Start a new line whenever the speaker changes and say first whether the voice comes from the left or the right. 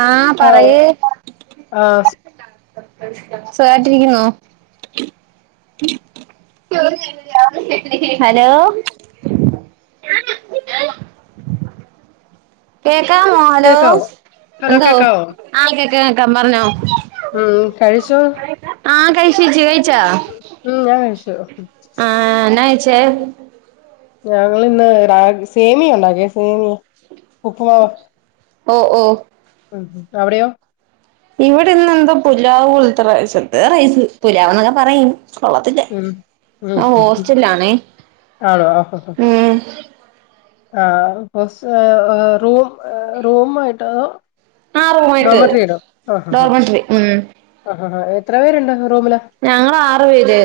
right: ആഹ്
left: ആ
right: പറയ്
left: ആ
right: സുഖാട്ടിരിക്കുന്നൊ ഹലോ
left: [inaudible]
right: കേക്കാമോ ഹലോ
left: കേക്കാവോ ഹലോ
right: എന്തോ
left: കേക്കാവോ
right: ആഹ് കേക്കാം കേക്കാം പറഞ്ഞോ
left: ഉം കഴിച്ചോ
right: ആഹ് കഴിച്ചു ചേച്ചി കഴിച്ചാ
left: ഉം ഞാൻ കഴിച്ചു
right: ആഹ് ന്നാ കയിച്ചേ
left: ഞങ്ങിന്ന് രാ സേമിയ ഉണ്ടാക്കിയേ സേമിയ ഉപ്പുമാവ്
right: ഓഹ് ഓഹ്
left: ഉം ഉം അവിടെയോ
right: ഇവിടെന്ന് എന്തോ പുലാവ് പോലത്തെ റൈസ് ന്തോ റൈസ് പുലാവ ന്നൊക്കെ പറയും കൊള്ളത്തില്ല
left: ഉം ഉം
right: ഞാൻ
left: ഉം ഉം.
right: ഹോസ്റ്റല്ലാന്നെ
left: ആണോ
right: ഉം
left: ആഹ് ഹോസ്റ്റ റൂ റൂം ആയിട്ടാണോ
right: ആഹ് റൂമായിട്ട് ഡോമേട്ടറി ഉം
left: ആഹാഹാ എത്ര പേരുണ്ട് റൂമില്
right: ഞങ്ങളാറു പേര്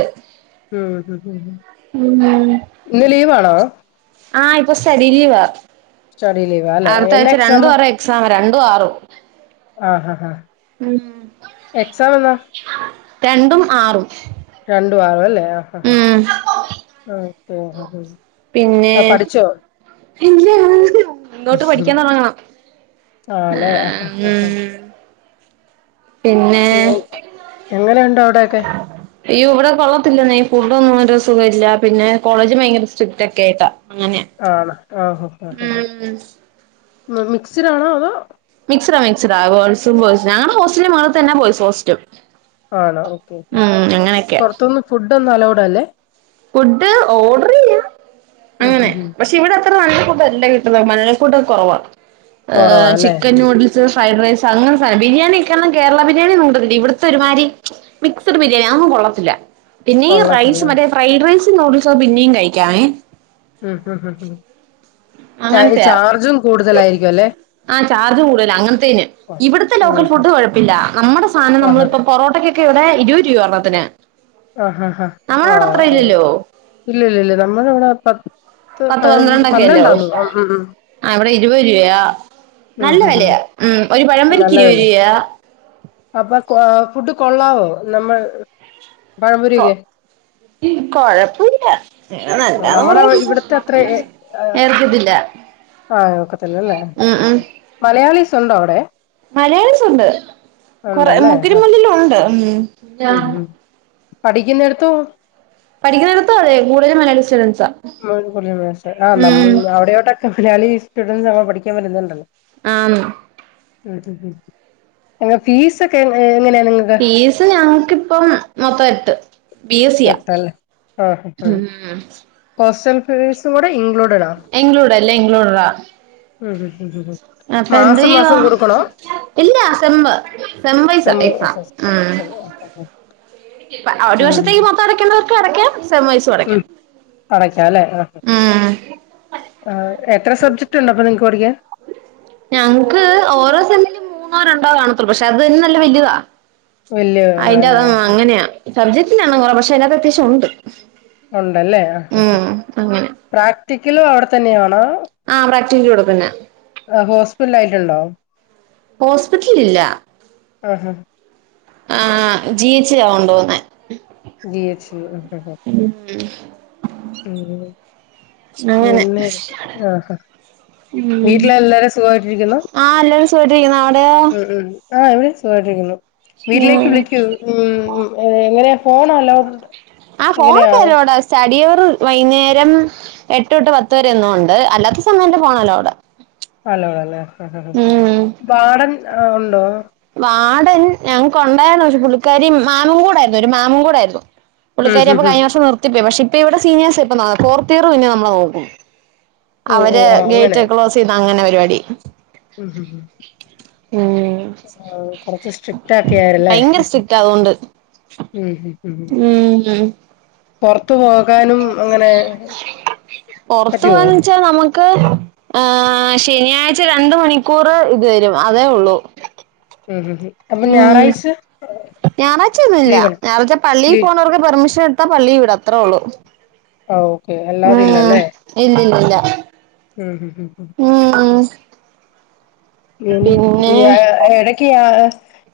left: ഉം ഉം ഉം ഉം
right: ഉം
left: ഇന്ന് ലീവാണോ
right: ആഹ് ഇപ്പൊ സ്റ്റഡി ലീവ
left: സ്റ്റഡി ലീവാ അല്ലെ
right: അടുത്ത
left: എന്നാ
right: ആഴ്ച രണ്ടും
left: എക്സാമ്
right: ആറും എക്സാമാ രണ്ടും ആറും
left: ആഹാ ആഹാ ആഹാ
right: ഉം
left: എക്സാം എന്നാ
right: രണ്ടും ആറും
left: രണ്ടും ആരുംല്ലേ ആഹ് ആഹാ ആഹ്
right: ഉം
left: ഓക്കേ ആഹ്
right: പിന്നെ
left: അഹ്‌ പഠിച്ചോ
right: ഇല്ല ഇന്നോട്ട് പഠിക്കാൻ തൊടങ്ങണം
left: ആഹ് ലെ ആഹ് ആഹ് ആഹ്
right: ഉം പിന്നെ
left: [unintelligible] എങ്ങനെ ഉണ്ട് അവിടെക്കെ
right: അയ്യോ ഇവിടെ കൊള്ളത്തില്ലന്നെ ഇഫുഡോന്നും ഒരു സുഖല്ല പിന്നെ കോളേജും ഭയങ്കര സ്ട്രിക്ട് ഒക്കെ ആയിട്ടാ അങ്ങനെയാ
left: ആണോ ഓഹോ ആഹ് ആഹ്
right: ഉം
left: മ് മിക്സിടാണോ അതോ
right: മിക്സഡാ മിക്ഡസ ഗേൾസും ബോയ്സും ഞങ്ങടെ ഹോസ്റ്റലിന്റെ മേളെ തന്നെയാ ബോയ്സ് ഹോസ്റ്റും
left: ആണോ ഓക്കെ ഓക്കെ
right: അങ്ങനെയൊക്കെയാ
left: പൊറത്തുന്ന് ഫുഡ്‌ടൊന്നും അലോഡ് അല്ലേ
right: ഫുഡ് ഓഡർ ചെയ്യാം
left: ഉം
right: അങ്ങനെ
left: ഉം ഉം
right: പ ക്ഷെ ഇവിടെ അത്ര നല്ല ഫുഡല്ല കിട്ടുന്നെ മലളി ഫുടൊക്കെ കൊറവാ
left: കൊറവാ
right: ഏഹ്
left: അല്ലേ
right: ചിക്കൻ നൂഡിൽസ് സ് ഫ്രൈഡ് റൈസ് അങ്ങനത്തെ സാനം ബിരിയാണിയൊക്കെ പറഞ്ഞ കേരള ബിരിയാണിയൊന്നും കിട്ടത്തില്ല ഇവിടത്തെ ഒരുമാരി മിക്സഡ് ബിരിയാണി അതൊന്നും കൊള്ളത്തില്ല പിന്നെയി
left: കൊള്ളത്തില്ല
right: റൈസ് മറ്റേ ഫ്രൈഡ് റൈസും നൂഡിൽസൊക്കെ പിന്നെയും കഴിക്കാമേ
left: ഉം ഉം ഉം ഉം അയി
right: അങ്ങനത്തെയാ
left: ചാർജും കൂടുതലായിരിക്കും അല്ലേ
right: ആഹ് ചാർജ് കൂട്തല അങ്ങനത്തേന് ഇവിടുത്തെ
left: ഉം
right: ലോക്കൽ
left: ഉം.
right: ഫുഡ് കുഴപ്പില്ല നമ്മടെ സാനം
left: ആഹാ
right: നമ്മളിപ്പം പൊറോട്ടയ്ക്കൊക്കെ ഇവിടെ ഇരുപത് രൂപ ഒരെണ്ണത്തിന്
left: ആഹാഹാ
right: നമ്മളവിടെ അത്ര
left: ആഹ്
right: ഇല്ലല്ലോ
left: [unintelligible] ഇല്ല ഇല്ല ഇല്ല നമ്മളെ ഇവിടെ പ
right: പത്ത് പന്ത്രണ്ടൊക്കെയല്ലേയാവു
left: ഉം
right: ആഹ് ഇവിടെ ഇരുപത് രൂപയാ
left: ഉം ഉം
right: നല്ല
left: ഉം ഉം
right: വെലയാ ഉം ഒരു
left: ആ,
right: പഴമ്പൊരിക്ക്
left: നല്ല
right: ഇരുപത്
left: വില
right: രൂപയാ
left: അപ്പൊ കോ ഫുഡ് കൊള്ളാവോ? നമ്മൾ
right: കൊ
left: പഴമ്പൊരിയൊക്കെ?
right: കൊഴപ്പുല്ല പിന്നെ നല്ലാന്ന്
left: നമ്മള
right: പറയാം
left: ഇവിടത്തെ
right: ഉം എനിക് തില്ല
left: ആഹ് ഒക്കത്തില്ലല്ലേ ഓകെ മലയാളിസ് ഉണ്ടോ അവിടെ?
right: മലയാളിസുണ്ട്. കൊറെ
left: ഉണ്ടല്ലേ ആ
right: മുക്കിലും മൂലിലും ഉണ്ട് ഉും യാഹ്
left: പഠിക്കുന്നട്ത്തും
right: പഠിക്കുന്നട്ത്തും അതെ മലയാളി സ്റ്റുഡൻസ്സാ
left: മം മലയാളിസ് ആഹ് നന്മള് അവിടെയോട്ടൊക്കെ മലയാളി സ്റ്റുഡന്റ്സ് നമ്മൾ പഠിക്കാൻ വുന്നണ്ടല്ലോ?
right: ആണ്
left: ഫിസ് ഒക്കെ എങ്ങിനെ എങ്ങനെയാ നിങ്ങൾക്?
right: പീസ് ഞങ്ങൾക്ക് ഇപ്പൊ മൊത്തം യെട്ട് ബിഎസ്സിയാ
left: എട്ടല്ലേ ആ ഹോസ്റ്റൽ ഫീസ്കൂടെ ഇൻക്ലൂഡ്
right: ഇൻക്ലൂഡ് അല്ലേ ഇൻക്ലൂഡ്ആ
left: ഉം ഉം ഉം
right: അപ്പൊ എന്ത്
left: മാസം മാസം
right: ചെയ്യുവാ?
left: കൊടുക്കണോ
right: ഇല്ല സമ്മ്
left: സെമ്മ്
right: [unintelligible] ഒരു
left: ഉം
right: വർഷത്തേക്ക് മൊത്തം നടക്കേണ്ടവർക്ക് അടക്കാം സബ് ബേസ് അടയ്ക്കാം
left: അടക്കല്ലേ?
right: ഉം
left: ആഹ് എത്ര സബ്ജറ്റ് ഉണ്ട് അപ്പൊ നിങ്ങക്ക് പഠിക്കാൻ?
right: ഞക്ക് ഓരോ സമ്മിലും മൂന്നോ രണ്ടോ കാണത്തുള്ളൂ പക്ഷെ അത് തന്നെ നല്ല വല്ല്യതാ
left: വല്യ
right: അതിന്റെ അത്
left: ഇതാല്ലേ
right: അങ്ങനെയാ സബ്ജക്ട് ആണ് കുറവ് പക്ഷെ അതിനകത്ത് അത്യാവശ്യം ഉണ്ട്
left: ഉണ്ടല്ലേ ആഹ് ആഹ്
right: ഉം അങ്ങനെ
left: പ്രാക്ടിക്കലും അവിടെ തന്നെയാണോ?
right: ആഹ് പ്രാക്ടിൻ്റെ കുടതന്നെ
left: ആഹ് ഹോസ്പിറ്റ്ല് ആയിട്ടുണ്ടോ?
right: ഹോസ്പിറ്റ്ലിൽ ഇല്ല
left: ആഹ് ഹ്
right: ആഹ് ജീഎച്ചിലാ കൊണ്ടോന്നേ
left: ജി എച് ല് [unintelligible]
right: അങ്ങനെ
left: പിന്നെ ആഹ് ഹാ വീട്ടിൽ എല്ലാരും സുഖമായിട്ടിരിക്കുന്നോ?
right: ആഹ് എല്ലാവരും സുഖമായിട്ടിരിക്കുന്നു. അവിടെ?
left: ഉും ആഹ് ഇവിടെ സുഖായിട്ടിരിക്കുന്നു. വീട്ടിലേക്ക് വിളിക്കൂ ഉും എങ്ങനെയാ ഫോൺ അലൗഡ് എങ്ങനെയാ?
right: സ്റ്റടിയവർ വൈകുന്നേരം എട്ട് തൊട്ട് പത്ത് വരെ ഒന്നും ഉണ്ട് അല്ലാത്ത സമയം എന്റെ ഫോണെന്റെ അലൗഡ്
left: അലൗഡ് അല്ലെ ആ വാടൻ ആ ഉണ്ടോ?
right: വാടൻ ഞങ്ങക്ക് ഉണ്ടായിരുന്നു പക്ഷേ പുള്ളിക്കാരി മാമു കൂടായിരുന്നു ഒരു മാമു കൂടായിരുന്നു.
left: ഉം
right: പുള്ളിക്കാരി
left: ഉം
right: അപ്പൊ
left: ഉം
right: കഴിഞ്ഞ വർഷം നിർത്തി പോയി. പക്ഷെ ഇപ്പൊ ഇവിടെ സീനിയേഴ്സ് ഇപ്പ ഫോർത്ത് ഇയർ പിന്നെ നമ്മൾ നോക്കും.
left: ഓ ഓ
right: അവര്
left: ആഹ് അങ്ങനെ
right: ഗേറ്റ് ക്ലോസ് ചെയ്ത അങ്ങനെ പരിപാടി
left: ഉം ഹും
right: ഉും
left: ആഹ് കൊറച്ച് സ്ട്രിക്ട് ആക്കി അല്ലേ
right: ഭയങ്കര സ്ട്രിക്റ്റ് അതുകൊണ്ട്
left: ഉം ഹും ഹു
right: ഉം
left: പുറത്തു പോകാനും അങ്ങനെ പറ്റുവോ?
right: ക്ഷെ നമുക്ക് ആഹാ ശനിയാഴ്ച രണ്ട് മണിക്കൂർ ഇത് വരും അതേ ഉള്ളൂ.
left: ഹും ഹും ഹും
right: ഉം ഞായറാ്ച ഒന്നുമില്ല.
left: ലീവാണ്
right: രാവിൽത്തെ പള്ളിയിൽ
left: ലീ
right: പോണവർക്ക് പെർമിഷൻ എട്ത്താ പള്ളി വീടും അത്രേ ഉള്ളൂ.
left: ആഹ് ഓക്കെ അല്ലാതെ ഇല്ലല്ലേ
right: ഇല്ല ല്ല ല്ല
left: ഉം ഉം ഉം
right: ഉം
left: പിന്നെ ഇടക്ക് ആ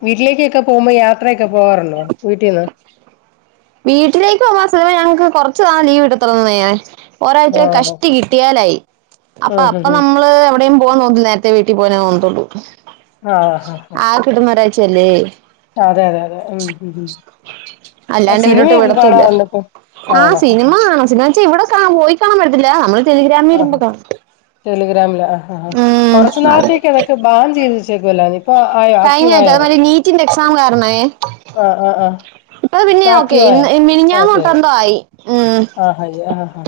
left: വീട്ടിലേക്കൊക്കെ പോകുമ്പോ ഞാ ത്രയൊക്കെ പോവാറുണ്ടോ വീട്ടീന്ന്
right: വീട്ടിലേക്ക് പോവാ ചിലപ്പോ ഞങ്ങൾക്ക് കുറച്ച് നാൾ ലീവ്കിട്ടത്തൊള്ളന്നെ. ഒരാഴ്ച
left: ആണോ
right: കഷ്ടി കിട്ടിയാലായി അപ്പൊ
left: ഉം ഉം
right: അപ്പൊ
left: ഉം
right: നമ്മള് എവിടെയും പോവാ നോക്കുന്നെ ന്റെ വീട്ടിപോവാനെ തോന്നുതുള്ളൂ
left: ആഹ് ആഹ്
right: കിട്ടുന്ന ഒരാഴ്ച്ചല്ലേ
left: ട്ടതെ അതെ അതെ ഉം ഉം ഉം ആഹ്
right: അല്ലാണ്ട് ഇവരൊട്ട്
left: സിനിമയൊക്കെ
right: വിടത്തൂല
left: കാണാറുണ്ടോ ഇപ്പൊ
right: ആഹ്
left: ആണോ
right: സിനിമ കാണും സിനിമച്ചാ ഇവിടെ ക്കാ പോയി കാണാൻ പറ്റത്തില്ല നമ്മള് ടെലിഗ്രാമിൽ
left: ആഹ്
right: വരുമ്പോ കാണും
left: ടെലിഗ്രാമില് ആഹ് ആഹ്
right: ഉം
left: കൊറച്ചു
right: അതെ
left: നാളത്തേക്ക് അതൊക്കെ ബാൻ ചെയ്ത്ച്ചേക്കുല്ലായിരുന്നോ ഇപ്പൊ ആയോ
right: കഴിഞ്ഞ
left: ആക്റ്റീവ്
right: ക്ക
left: ആയോ
right: അതെമാരി നീറ്റിന്റെ എക്സാം കാരണയെ
left: ആഹ് ആഹ് ആഹ്
right: ഇപ്പൊ പിന്നെ ഓക്കെ
left: ആക്റ്റീവ്
right: ആയി
left: ആയോ
right: ഇന്ന്
left: ഓക്കെ
right: മിനിഞ്ഞാനൂട്ടെന്തോആയി ഉം
left: ആഹ് ഹയ്യ ആഹ് ഹാ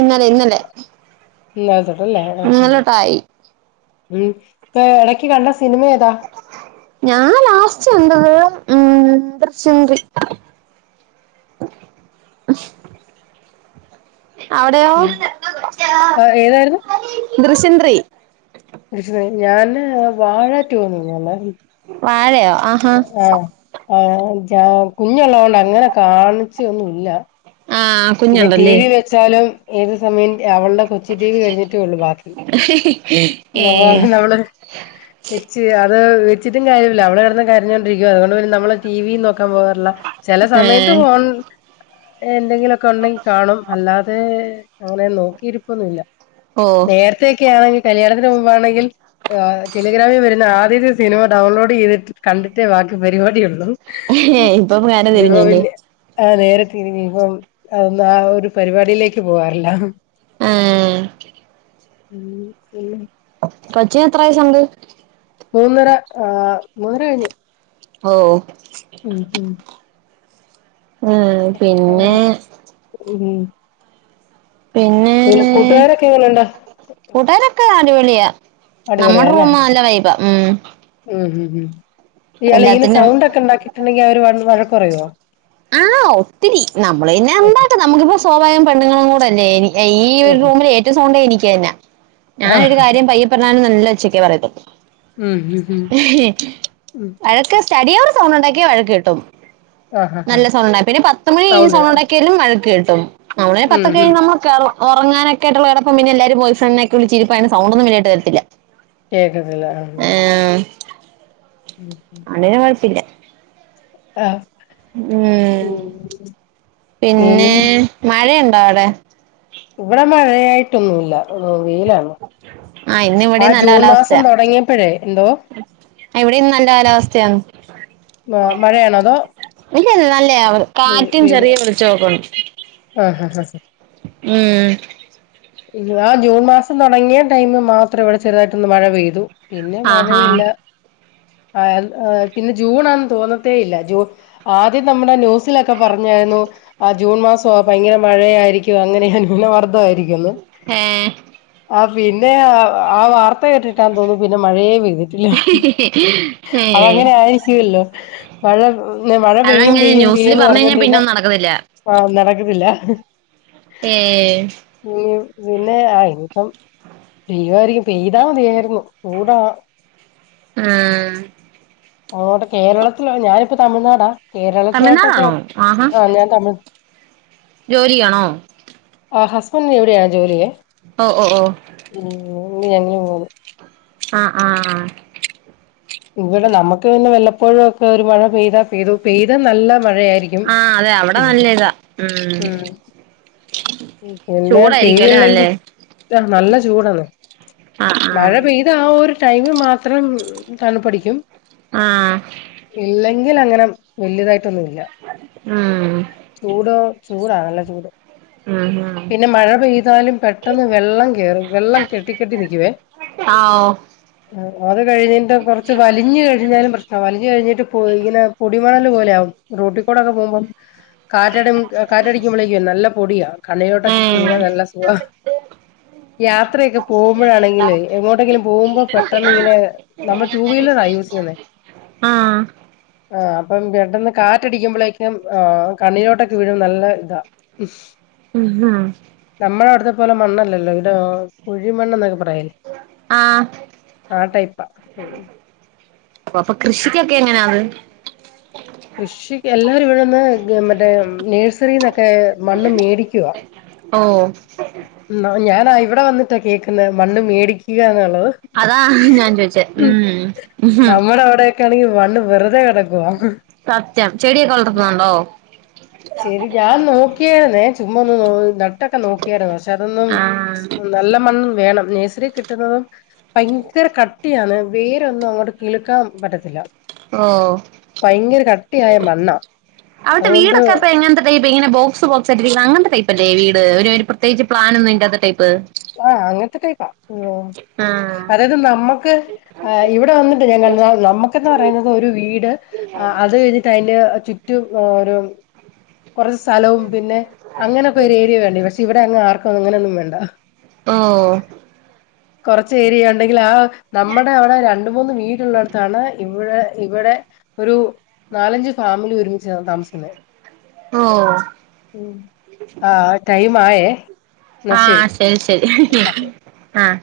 right: ഇന്നലെ ഇന്നലെ
left: ഇല്ലാതെ [unintelligible] ഉം
right: ഇന്നലെ തൊട്ടായി
left: ഉം ഇപ്പ ഇടക്ക് കണ്ട സിനിമ ഏതാ
right: ഞാൻ ലാസ്റ്റ് കണ്ടത് ഉം ദൃശ്യം ത്രീ അവിടെയോ
left: ഉം ആഹ് ഏതായിരുന്നു
right: ദൃശ്യം ത്രീ
left: [unintelligible] ഞാന് വാഴാറ്റോന്നീ [unintelligible]
right: വാഴയോ ആഹാ
left: ആഹ് ആഹ് ജാ കുഞ്ഞുള്ളത് കൊണ്ട് അങ്ങനെ കാണിച്ചെന്നുല്ല
right: ആഹ്
left: പിന്നെ ടി
right: കുഞ്ഞുണ്ടല്ലേ
left: വി വെച്ചാലും ഏത് സമയം അവൾടെ കൊച്ചിടീവി കഴിഞ്ഞിട്ടേ ഉള്ളു ബാക്കി
right: ഏഹ്
left: [unintelligible] വെച്ച് അത് വെച്ചിട്ടും കാര്യല്ല അവള് കിടന്ന് കരഞ്ഞൊണ്ടിരിക്കുവ അതുകൊണ്ട്പിന്ന നമ്മള് ടി വി നോക്കാൻ പോകാറില്ല ചില സമയത്ത്
right: ഏഹ്
left: ഫോൺ എന്തെങ്കിലുക്കെ ഉണ്ടെങ്കി കാണും അല്ലാതെ അങ്ങനെ നോക്കിയിരിപ്പൊന്നുല്ല
right: ഓഹ്
left: നേര തെക്കെആണെങ്കിൽ കല്യാണത്തിന് മുമ്പാണെങ്കിൽ ആഹ് ടെലിഗ്രാമിൽ വരുന്ന ആദ്യത്തെ സിനിമ ഡൗൺലോഡ് ചെയ്തിട്ട് കണ്ടിട്ടേ ബാക്കി പരിപാടിയുള്ളൂ
right: ഏഹ് ഇപ്പം കാര്യം
left: [unintelligible]
right: തിരിഞ്ഞല്ലേ
left: ആഹ് നേരെത്തെ ഇനി ഇപ്പം അഒന്ന് ആ ഒരു പരിപാടിയിലേക്ക് പോവാറില്ല
right: ആഹ്
left: ഉം പിന്നെ
right: കൊച്ചിന് എത്ര വയസ്സുണ്ട്
left: മൂന്നര ആഹ് മൂന്നര കഴിഞ്ഞ്
right: ഓഹ്
left: ഉം ഉം
right: ആഹ്
left: ആ
right: പിന്നെ
left: [unintelligible]
right: പിന്നെ
left: പിന്ന കൂട്ടുകാരൊക്കെ എങ്ങനെയുണ്ട്
right: കൂട്ടാരൊക്കെ അടിപൊളിയാ നമ്മുടെ
left: അടിപൊളിയല്ലേ
right: റൂം നല്ല വൈബാ ഉം
left: ഉം ഉം ഉം ഇയാളിങ്ങനെ സൗണ്ട് ഒക്കെ ഉണ്ടാക്കി ണ്ടെങ്കി അവര് വന്ന്
right: ആഹ് ഒത്തിരി നമ്മള് പിന്നെ എന്താട്ട നമുക്കിപ്പോ സ്വഭാവം പെണ്ണുങ്ങളും കൂടെ അല്ലേനി ഈ
left: ഉം
right: ഒരു
left: ഉം ഉം
right: റൂമില് ഏറ്റവുംസൗണ്ട് എനിക്ക്ന്നാ
left: ആ
right: ഞാനൊരു കാര്യം പയ്യ പറഞ്ഞാലും നല്ല ഒച്ചക്കെ പറയത്തൊള്ളൂ
left: ഉം ഉം ഉം ഉം
right: വഴക്ക് സ്റ്റഡി ഹോളി സൗണ്ട് ഉണ്ടാക്കിയ വഴക്ക് കിട്ടും
left: ആ ഹാ ഹാ
right: നല്ല സൗണ്ട പിന്നെ പത്ത് മണി കഴിഞ്ഞ്
left: സൗണ്ട്
right: സൗണ്ടുണ്ടാക്കിയാലും വഴക്ക് കിട്ടും നമ്മള്ന്നെ
left: ഉം
right: പത്തൊക്ക
left: ഉം
right: കഴിഞ്ഞ നമ്മ ക്ക ഉറങ്ങാനക്കെട്ടുള്ള ഇടപ്പ പിന്നെ എല്ലാരും ബോയ്ഫ്രണ്ടിനെക്കെ വിളിച്ചിരിപ്പായിരുന്നു സൗണ്ട്ന്നുംല്ലിയട്ട് വരുത്തില്ല
left: കേക്കത്തില്ല ആഹ്
right: ആഹ്
left: ഉം ഉം
right: അങ്ങനെ കൊഴപ്പില്ല ഉം പിന്നെ മഴയുണ്ടോ അവിടെ
left: ഇവിടെ മഴയായിട്ടൊന്നുല്ല വെയിലാണ്
right: ഇന്ന്
left: ആ
right: ഇവിടെയും നല്ല
left: ജൂൺ മാസം
right: കാലാവസ്ഥയാ
left: തുടങ്ങിയപ്പോഴേ എന്തോ
right: ഇവിടെ ഇന്ന് നല്ല കാലാവസ്ഥയാണ്
left: മഴയാണോ അതോ
right: ഇല്ല ഇല്ല നല്ലയ കാറ്റും
left: വെയില്
right: ചെറിയ വെളിച്ചൊക്കണ്ട്
left: ആഹ് ഹഹഹ
right: ഉം
left: ആ ജൂൺ മാസം തുടങ്ങിയ ടൈമ് മാത്രം ഇവിടെ ചെറുതായിട്ടൊന്ന് മഴ പെയ്തു പിന്നെ
right: ആഹാ
left: മഴയില്ല പിന്നെ ജൂണാന്ന് തോന്നത്തേ ഇല്ല ജൂ ആദ്യം നമ്മുടെ ന്യൂസിലൊക്കെ പറഞ്ഞായിരുന്നു ആഹ് ജൂൺ മാസവ ഭയങ്കര മഴയായിരിക്കും അങ്ങനെ നൂനമർദ്ദമായിരിക്കുന്ന്
right: ഏഹ്
left: ആഹ് പിന്നെ ആ വാർത്ത കേട്ട് കിട്ടാൻ തോന്നുന്നു പിന്നെ മഴയെ പെയ്തിട്ടില്ല
right: ഏ
left: അതങ്ങനെ ആയിരിക്കുവല്ലോ മഴ മഴ പെയ്യും
right: അതങ്ങനെ
left: പെയ്യും
right: ന്യൂസില്
left: പെയ്യൂന്ന്
right: പറഞ്ഞു കഴിഞ്ഞാ പിന്നെ
left: പറഞ്ഞണ്ടിരിന്ന
right: ഒന്നും നടക്കത്തില്ല
left: ആഹ് നടക്കത്തില്ല
right: ഏഹ്
left: [unintelligible] പിന്നെ ആ ഇനിപ്പം പെയ്യുമായിരിക്കും പെയ്താൽ മതിയായിരുന്നു ചൂടാ
right: ആഹ്
left: അങ്ങോട്ട് കേരളത്തില് ഞാനിപ്പോ തമിഴ്നാടാ കേരളത്തിലോട്ടൊക്കെ
right: തമിഴ്നാടാണോ
left: ആ ഞാൻ തമിഴ്
right: ജോലിയണോ
left: ആഹ് ഹസ്ബൻഡിന് ഇവിടെയാണ് ജോലിയെ
right: ഓഹ് ഓഹ് ഓഹ്
left: ഉം [unintelligible] പോവും
right: ആഹ് ആഹ്
left: ഇവിടെ നമുക്ക് പിന്നെ വല്ലപ്പോഴും ഒക്കെ ഒരു മഴ പെയ്താ പെയ്തു പെയ്ത നല്ല മഴയായിരിക്കും
right: ആ അതെ അവിടെ നല്ല ഇതാ ഉം
left: പിന്നെ
right: ചൂടായിരിക്കും അല്ലേ നല്ലേ
left: പെയ്തില്ലെങ്കിൽ ത നല്ല ചൂടാണ്
right: ആ ആ
left: മഴ പെയ് ആ ഒരു ടൈമി മാത്രം തണുപ്പടിക്കും
right: ആഹ്
left: ഇല്ലെങ്കിൽ അങ്ങനെ വല്ല്യതായിട്ടൊന്നും ഇല്ല
right: ആഹ്
left: ചൂടോ ചൂടാ നല്ല ചൂട്
right: ഉം ഹും
left: പിന്നെ മഴ പെയ്താലും പെട്ടെന്ന് വെള്ളം കേറും വെള്ളം കെട്ടി കെട്ടി നിക്കുവേ
right: ആഹ് ഓ
left: അത് കഴിഞ്ഞിട്ടു കൊറച്ച് വലിഞ്ഞ് കഴി വലിഞ്ഞാലും പ്രശ്നാ വലിഞ്ഞു കഴിഞ്ഞിട്ട് പൊ ഇങ്ങനെ പൊടിമണല് പോലെയാകും റോട്ടിക്കൂടൊക്കെ പോമ്പം കാറ്റടി കാറ്റടിക്കുമ്പളെക്കും നല്ല പൊടിയാ കണ്ണിലോട്ടൊക്കെ വീണാ നല്ല സുഖാ യാത്രയൊക്കെ പോകുമ്പോഴാണെങ്കിലെ എങ്ങോട്ടെങ്കിലും പോകുമ്പോ പെട്ടന്ന് ഇങ്ങനെ നമ്മൾ ടു വീലറാ യൂസ് ചെയ്യുന്നേ
right: ആഹ്
left: ആഹ് അപ്പം പെട്ടന്ന് കാറ്റടിക്കുമ്പോഴേക്കും ആ കണ്ണിലോട്ടൊക്കെ വീഴും നല്ല ഇതാ
right: ഉം
left: നമ്മുടെ അവിടുത്തെ പോലെ മണ്ണല്ലല്ലോ ഇവിടെ കുഴിമണ്ണ് എന്നൊക്കെ പറയല്
right: ആഹ്
left: ആ ടൈപ്പാ ഉം
right: അപ്പൊ കൃഷിക്കൊക്കെ എങ്ങനാത്?
left: കൃഷിക്ക് എല്ലാവരും ഇവിടെന്ന് മറ്റേ നേഴ്സറിന്നൊക്കെ മണ്ണ് മേടിക്കുവാ
right: ഓഹ്
left: ന്നാ ഞാനാ ഇവിടെ വന്നിട്ടാ കേക്കുന്നെ മണ്ണ് മേടിക്കുകന്നുള്ളത്
right: അതാ ഞാൻ ചോയിച്ചേ ഉം ഉം
left: ക്കാണെങ്കി വണ്ണ് വെറുതെ കിടക്കുവാ
right: സത്യം ചെടിയൊക്കെ വളർത്തുന്നുണ്ടോ?
left: ശെരി ഞാൻ നോക്കിയായിരുന്നേ ചുമ്മാ ഒന്ന് നട്ടൊക്കെ നോക്കിയായിരുന്നു പക്ഷെ അതൊന്നും
right: ആഹ്
left: നല്ല മണ്ണ് വേണം നഴ്സറി കിട്ടുന്നതും ഭയങ്കര കട്ടിയാണ് വേരൊന്നും അങ്ങോട്ട് കിളിക്കാൻ പറ്റത്തില്ല
right: ഓ
left: ഭയങ്കര കട്ടിയായ മണ്ണാ
right: അവിടത്തെ
left: അതുകൊണ്ട്
right: വീടൊക്കെപ്പ എങ്ങൻത്തെ ടൈപ്പ് ഇങ്ങനെ ബോക്സ് ബോക്സായിട്ട് ഇരിക്കുന്ന അങ്ങനത്തെ ടൈപ്പല്ലേ വീട് ഒര് ഒര് പ്രത്യേകിച്ച് പ്ലാൻ ഒന്നും ഇല്ലാത്ത ടൈപ്പ്
left: ആഹ് അങ്ങന് ത്തെ ടൈപ്പാ യോ
right: ആഹ്
left: അതായത് നമ്മുക്ക് ആ ഇവിടെ വന്നിട്ടാ ഞാ കാണുന്നെ ആ നമ്മുക്കന്ന് പറയുന്നത് ഒരു വീട് അ അത് കഴിഞ്ഞിട്ട് അയിന്റെ ചുറ്റും ഒരു കുറച്ച് സ്ഥലവും പിന്നെ അങ്ങനൊക്കെ ഒരു ഏരിയ വേണ്ടേ പക്ഷെ ഇവിടെ അങ്ങ് ആർക്കും അങ്ങനെ ഒന്നും വേണ്ട
right: ഓഹ്
left: കൊറച്ച് ഏരിയ ഉണ്ടെങ്കിൽ ആ നമ്മുടെ അവിടെ രണ്ട് മൂന്ന് വീടുള്ളടത്താണ് ഇവിടെ ഇവിടെ ഒരു നാലഞ്ച് ഫാമിലി ഒരുമിച്ചാ താമസിക്കുന്നെ
right: ഓഹ്
left: ആഹ് ടൈം ആയെ എന്നാ ശരി
right: അഹ് ശരി
left: ഓക്കെ
right: ആഹ്